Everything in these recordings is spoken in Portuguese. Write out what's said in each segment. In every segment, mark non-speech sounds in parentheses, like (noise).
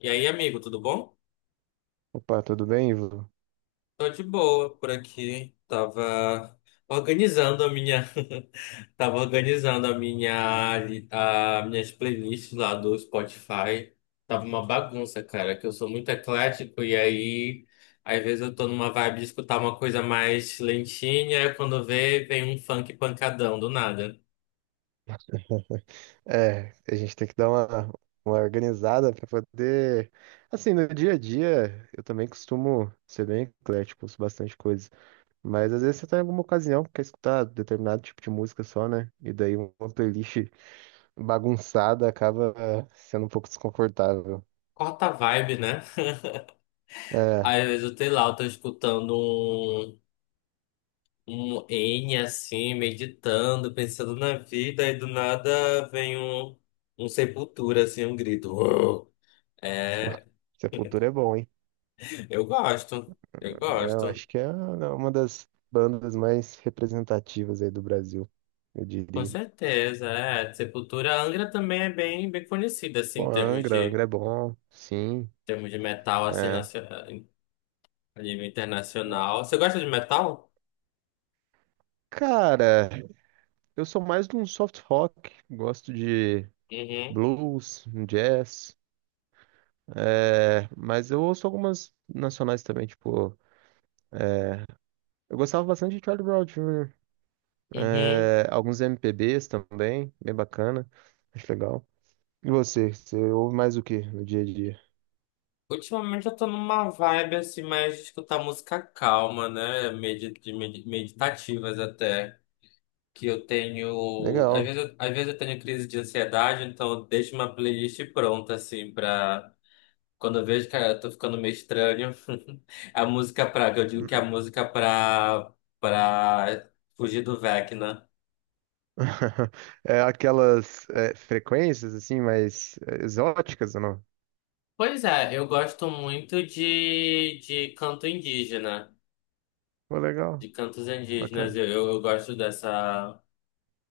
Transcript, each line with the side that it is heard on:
left: E aí, amigo, tudo bom?
right: Opa, tudo bem, Ivo?
left: Tô de boa por aqui. Tava organizando a minha, (laughs) tava organizando a minha, a minhas playlists lá do Spotify. Tava uma bagunça, cara, que eu sou muito eclético e aí às vezes eu tô numa vibe de escutar uma coisa mais lentinha, e quando vê, vem um funk pancadão do nada.
right: É, a gente tem que dar uma organizada para poder. Assim, no dia a dia, eu também costumo ser bem eclético, ouço bastante coisa. Mas às vezes você tá em alguma ocasião que quer escutar determinado tipo de música só, né? E daí uma playlist bagunçada acaba sendo um pouco desconfortável.
left: Corta a vibe, né?
right: É,
left: Às vezes eu sei lá, eu tô escutando um N assim, meditando, pensando na vida, e do nada vem um, um sepultura, assim, um grito. (laughs) Uou!
right: (laughs) pô,
left: É,
right: Sepultura é bom, hein?
left: eu gosto, eu
right: É, eu
left: gosto.
right: acho que é uma das bandas mais representativas aí do Brasil, eu
left: Com
right: diria.
left: certeza, é. Sepultura, a Angra também é bem, bem conhecida, assim,
right: Pô, Angra, Angra
left: em
right: é bom, sim.
left: termos de metal, assim,
right: É.
left: a nível internacional. Você gosta de metal?
right: Cara, eu sou mais de um soft rock, gosto de
left: Uhum.
right: blues, um jazz, mas eu ouço algumas nacionais também, tipo, é, eu gostava bastante de Charlie Brown Jr.,
left: Uhum.
right: alguns MPBs também, bem bacana, acho legal. E você ouve mais o que no dia a dia?
left: Ultimamente eu tô numa vibe assim, mais de escutar música calma, né? Meditativas até. Que eu tenho. Às
right: Legal.
left: vezes, às vezes eu tenho crise de ansiedade, então eu deixo uma playlist pronta, assim, pra. Quando eu vejo que eu tô ficando meio estranho, (laughs) a música pra. Eu digo que é a
right: (laughs)
left: música pra. Pra fugir do Vecna.
right: É, aquelas frequências assim, mais exóticas ou não?
left: Pois é, eu gosto muito de canto indígena,
right: Pô, legal,
left: de cantos indígenas.
right: bacana,
left: Eu gosto dessa.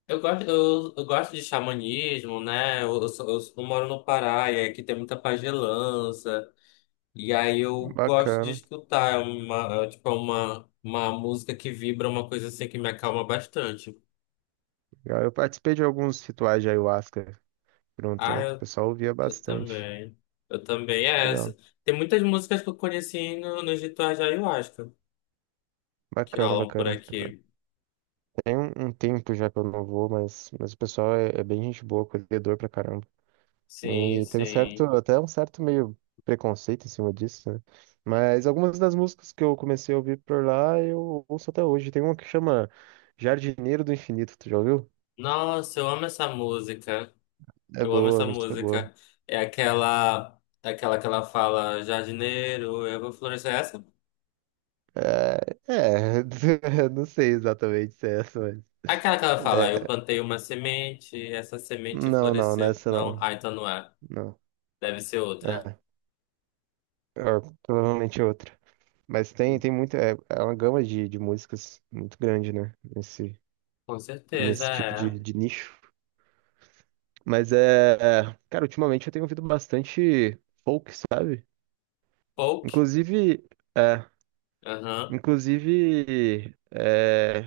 left: Eu gosto, eu gosto de xamanismo, né? Eu moro no Pará e aqui tem muita pagelança. E aí eu gosto de
right: bacana.
left: escutar, é uma, é, tipo, é uma música que vibra, uma coisa assim que me acalma bastante.
right: Legal. Eu participei de alguns rituais de ayahuasca por um
left: Ah,
right: tempo, o pessoal ouvia
left: eu
right: bastante.
left: também. Eu também, é essa.
right: Legal.
left: Tem muitas músicas que eu conheci no, nos rituais de Ayahuasca, que
right: Bacana,
left: rolam por
right: bacana.
left: aqui.
right: Tem um, um tempo já que eu não vou, mas o pessoal é, é bem gente boa, acolhedor pra caramba.
left: Sim,
right: E tem um certo,
left: sim.
right: até um certo meio preconceito em cima disso, né? Mas algumas das músicas que eu comecei a ouvir por lá, eu ouço até hoje. Tem uma que chama Jardineiro do Infinito, tu já ouviu?
left: Nossa, eu amo essa música.
right: É
left: Eu amo
right: boa, a
left: essa
right: música é boa.
left: música. É aquela que ela fala, jardineiro, eu vou florescer. É essa?
right: É, (laughs) não sei exatamente se é essa, mas,
left: Aquela que ela fala, eu plantei uma semente, essa semente
right: não, não,
left: floresceu.
right: nessa
left: Não,
right: não.
left: ah, então não é.
right: Não.
left: Deve ser outra.
right: É, é, provavelmente é outra. Mas tem, tem muita. É, é uma gama de músicas muito grande, né? Nesse,
left: Com certeza
right: nesse tipo
left: é.
right: de nicho. Mas cara, ultimamente eu tenho ouvido bastante folk, sabe?
left: Folk?
right: Inclusive. É,
left: Aham.
right: inclusive. É,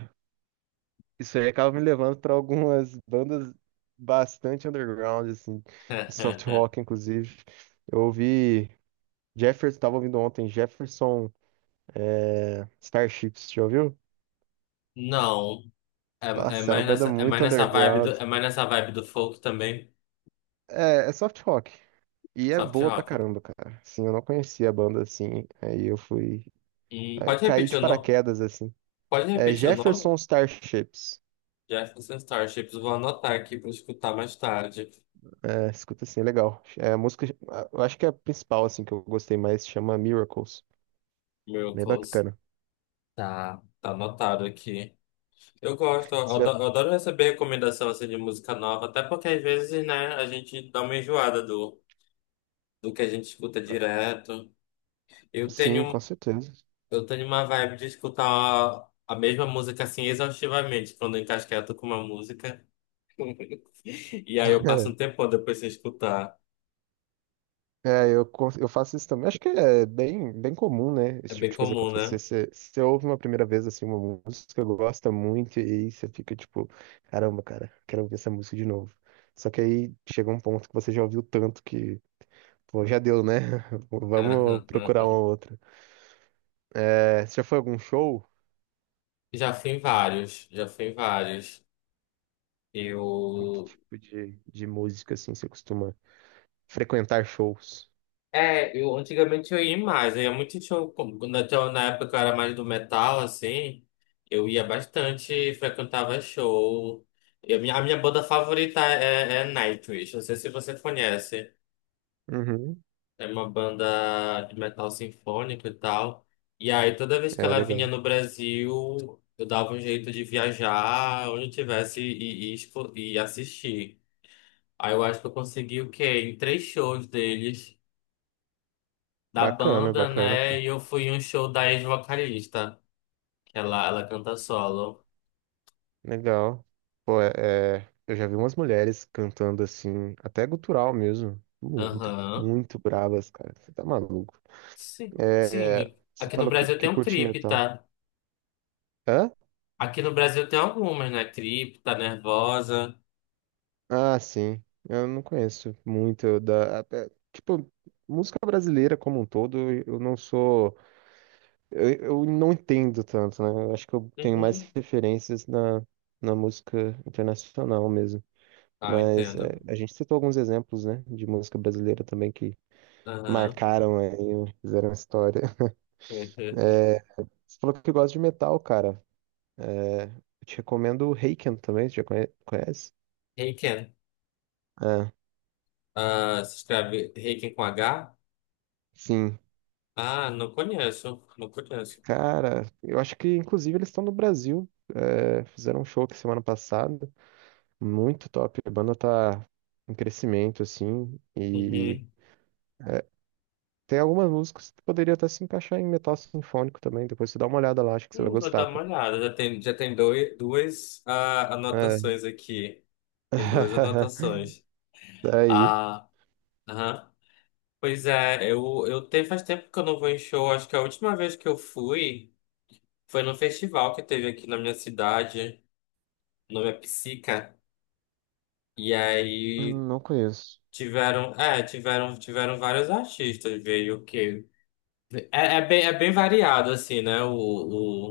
right: isso aí acaba me levando para algumas bandas bastante underground, assim. De soft
left: (laughs)
right: rock, inclusive. Eu ouvi. Jefferson, tava ouvindo ontem, Jefferson. É, Starships, já ouviu?
left: Não. É,
right: Nossa, é uma banda
left: é mais
right: muito
left: nessa vibe do,
right: underground.
left: é mais nessa vibe do folk também.
right: É, soft rock. E é
left: Soft
right: boa pra
left: rock.
right: caramba, cara. Sim, eu não conhecia a banda assim. Aí eu fui. Aí
left: Pode
right: caí
left: repetir
right: de
left: o nome?
right: paraquedas, assim.
left: Pode
right: É
left: repetir o nome?
right: Jefferson Starships.
left: Jefferson Starships. Vou anotar aqui para escutar mais tarde.
right: É, escuta assim, é legal. É a música. Eu acho que é a principal, assim, que eu gostei mais. Chama Miracles. Bem
left: Miracles.
right: bacana.
left: Tá, tá anotado aqui. Eu gosto,
right: Você já-
left: eu adoro receber recomendação assim de música nova, até porque às vezes, né, a gente dá uma enjoada do, do que a gente escuta direto. Eu
right: Sim, com
left: tenho,
right: certeza.
left: eu tenho uma vibe de escutar a mesma música assim exaustivamente, quando eu encasqueto com uma música. (laughs) E aí eu passo um
right: (laughs)
left: tempão depois sem escutar.
right: É, eu, eu faço isso também. Acho que é bem, bem comum, né?
left: É
right: Esse tipo
left: bem
right: de coisa
left: comum,
right: acontecer.
left: né?
right: Você ouve uma primeira vez assim, uma música que gosta muito, e aí você fica tipo, caramba, cara, quero ouvir essa música de novo. Só que aí chega um ponto que você já ouviu tanto que, pô, já deu, né? (laughs) Vamos procurar uma
left: (laughs)
right: outra. É, você já foi a algum show?
left: Já fui em vários.
right: Que
left: Eu
right: tipo de música assim você costuma frequentar shows?
left: é, eu antigamente eu ia mais, eu ia muito show, quando até na época que eu era mais do metal, assim, eu ia bastante, frequentava show. E a minha banda favorita é Nightwish, não sei se você conhece,
right: Uhum,
left: é uma banda de metal sinfônico e tal. E aí toda vez que
right: é
left: ela vinha
right: legal.
left: no Brasil, eu dava um jeito de viajar onde eu tivesse e assistir. Aí eu acho que eu consegui o quê? Em três shows deles. Da
right: Bacana,
left: banda,
right: bacana.
left: né? E eu fui em um show da ex-vocalista, que ela canta solo.
right: Legal. Pô, eu já vi umas mulheres cantando assim, até gutural mesmo. Muito,
left: Aham.
right: muito bravas, cara. Você tá maluco.
left: Sim,
right: É,
left: sim.
right: você
left: Aqui no
right: falou
left: Brasil tem
right: que
left: um
right: curte metal.
left: Cripta.
right: Hã?
left: Aqui no Brasil tem algumas, né? Cripta, Nervosa.
right: Ah, sim. Eu não conheço muito tipo, música brasileira como um todo, eu não sou. Eu não entendo tanto, né? Eu acho que eu tenho mais
left: Uhum.
right: referências na, na música internacional mesmo.
left: Ah,
right: Mas
left: entendo.
right: é, a gente citou alguns exemplos, né, de música brasileira também que
left: Aham.
right: marcaram aí, fizeram história.
left: (laughs)
right: É, você falou que gosta de metal, cara. É, eu te recomendo o Raken também, você já conhece?
left: Reiken.
right: Ah,
left: Ah, se escreve Reiken com H?
right: sim.
left: Ah, não conheço. Não conheço.
right: Cara, eu acho que inclusive eles estão no Brasil. É, fizeram um show aqui semana passada. Muito top. A banda tá em crescimento, assim. E
left: Uhum.
right: é, tem algumas músicas que poderia até se encaixar em metal sinfônico também. Depois você dá uma olhada lá, acho que você vai
left: Vou
right: gostar,
left: dar uma
right: cara.
left: olhada. Já tem dois, duas ah,
right: É.
left: anotações aqui. Tem duas
right: (laughs)
left: anotações. (laughs)
right: Daí.
left: Aham. Pois é, faz tempo que eu não vou em show. Acho que a última vez que eu fui foi no festival que teve aqui na minha cidade. O nome é Psica. E aí
right: Não conheço.
left: tiveram vários artistas. Veio o quê? É bem variado, assim, né? O,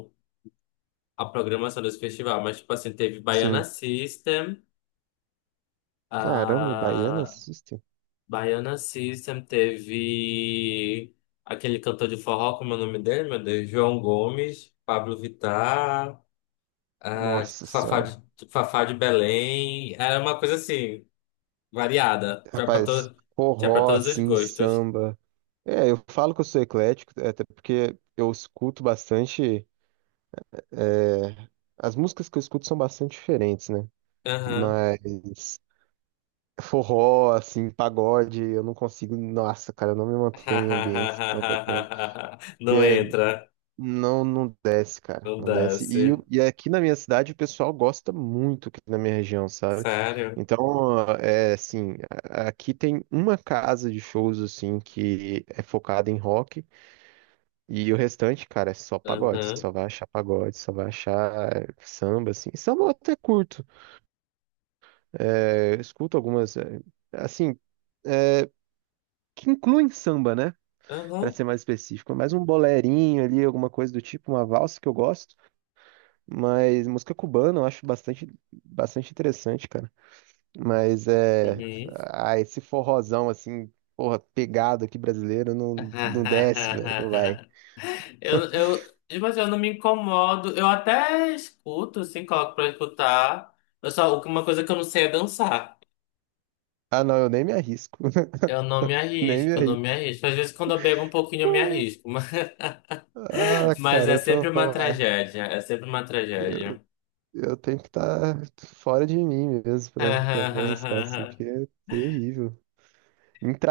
left: o, A programação desse festival. Mas, tipo assim, teve Baiana
right: Sim.
left: System.
right: Caramba, Baiana System.
left: Baiana System teve aquele cantor de forró, como é o nome dele, meu Deus? João Gomes, Pablo Vittar, ah,
right: Nossa
left: tipo,
right: senhora.
left: Fafá de Belém. Era uma coisa assim, variada. Tinha pra,
right: Rapaz,
left: to... Tinha pra
right: forró,
left: todos os
right: assim,
left: gostos.
right: samba. É, eu falo que eu sou eclético, até porque eu escuto bastante. é, As músicas que eu escuto são bastante diferentes, né?
left: Aham.
right: Mas forró, assim, pagode, eu não consigo. Nossa, cara, eu não me mantenho em ambientes que estão tocando.
left: (laughs) Não
right: Porque
left: entra,
right: Não, não desce, cara.
left: não
right: Não desce. E, o-
left: desce.
right: e aqui na minha cidade o pessoal gosta muito aqui na minha região, sabe?
left: Sério?
right: Então, é assim, aqui tem uma casa de shows, assim, que é focada em rock. E o restante, cara, é só pagode.
left: Aham.
right: Só vai achar pagode, só vai achar samba, assim. Samba eu até curto. É, eu escuto algumas, assim, eh, que incluem samba, né? Pra
left: Aham.
right: ser mais específico. Mais um bolerinho ali, alguma coisa do tipo, uma valsa que eu gosto. Mas música cubana eu acho bastante, bastante interessante, cara. Mas é.
left: Uhum.
right: Ah, esse forrozão assim, porra, pegado aqui brasileiro,
left: (laughs)
right: não, não desce, velho, não vai.
left: Eu, eu, mas eu não me incomodo. Eu até escuto, assim, coloco pra escutar. Eu só, uma coisa que eu não sei é dançar.
right: Ah, não, eu nem me arrisco, (laughs) nem me
left: Eu não
right: arrisco.
left: me arrisco. Às vezes quando eu bebo um pouquinho eu me arrisco. (laughs)
right: Ah,
left: Mas
right: cara,
left: é
right: eu só vou
left: sempre uma
right: falar.
left: tragédia. É sempre uma
right: Eu,
left: tragédia.
right: eu tenho que estar fora de mim mesmo pra, pra me arriscar, assim,
left: (laughs)
right: porque é terrível.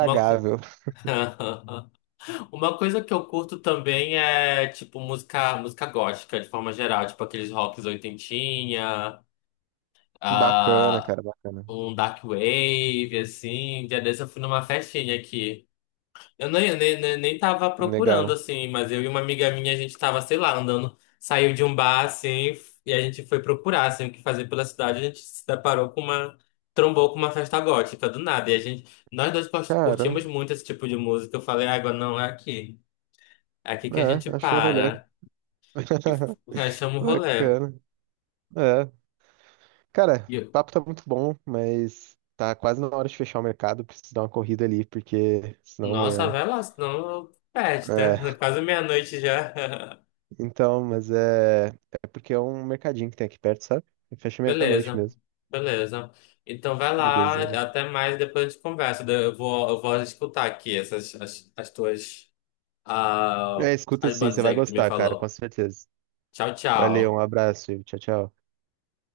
left: Uma, co- (laughs) uma coisa que eu curto também é, tipo, música gótica, de forma geral. Tipo, aqueles rocks oitentinha.
right: Bacana,
left: Ah,
right: cara, bacana.
left: um dark wave, assim. Um dia desse eu fui numa festinha aqui. Eu nem tava procurando,
right: Legal.
left: assim, mas eu e uma amiga minha, a gente tava, sei lá, andando, saiu de um bar, assim, e a gente foi procurar, assim, o que fazer pela cidade. A gente se deparou com uma. Trombou com uma festa gótica do nada. E a gente, curtimos
right: Caramba,
left: muito esse tipo de música. Eu falei, água, não, é aqui. É aqui que a gente
right: achou o rolê.
left: para. E f-
right: (laughs)
left: Rachamos o rolê.
right: Bacana. É. Cara,
left: E
right: o
left: eu,
right: papo tá muito bom, mas tá quase na hora de fechar o mercado. Preciso dar uma corrida ali, porque senão
left: nossa,
right: amanhã.
left: vai lá, senão perde, né? (laughs)
right: É,
left: Quase meia-noite já. (laughs)
right: então, mas é. É porque é um mercadinho que tem aqui perto, sabe? E fecha meia-noite
left: Beleza,
right: mesmo.
left: beleza. Então vai lá,
right: Beleza.
left: até mais, depois a gente conversa. Eu vou escutar aqui as tuas ah,
right: É, escuta
left: as
right: sim, você
left: bandas
right: vai
left: aí que tu me
right: gostar, cara, com
left: falou.
right: certeza.
left: Tchau,
right: Valeu, um
left: tchau.
right: abraço, Ivo. Tchau, tchau.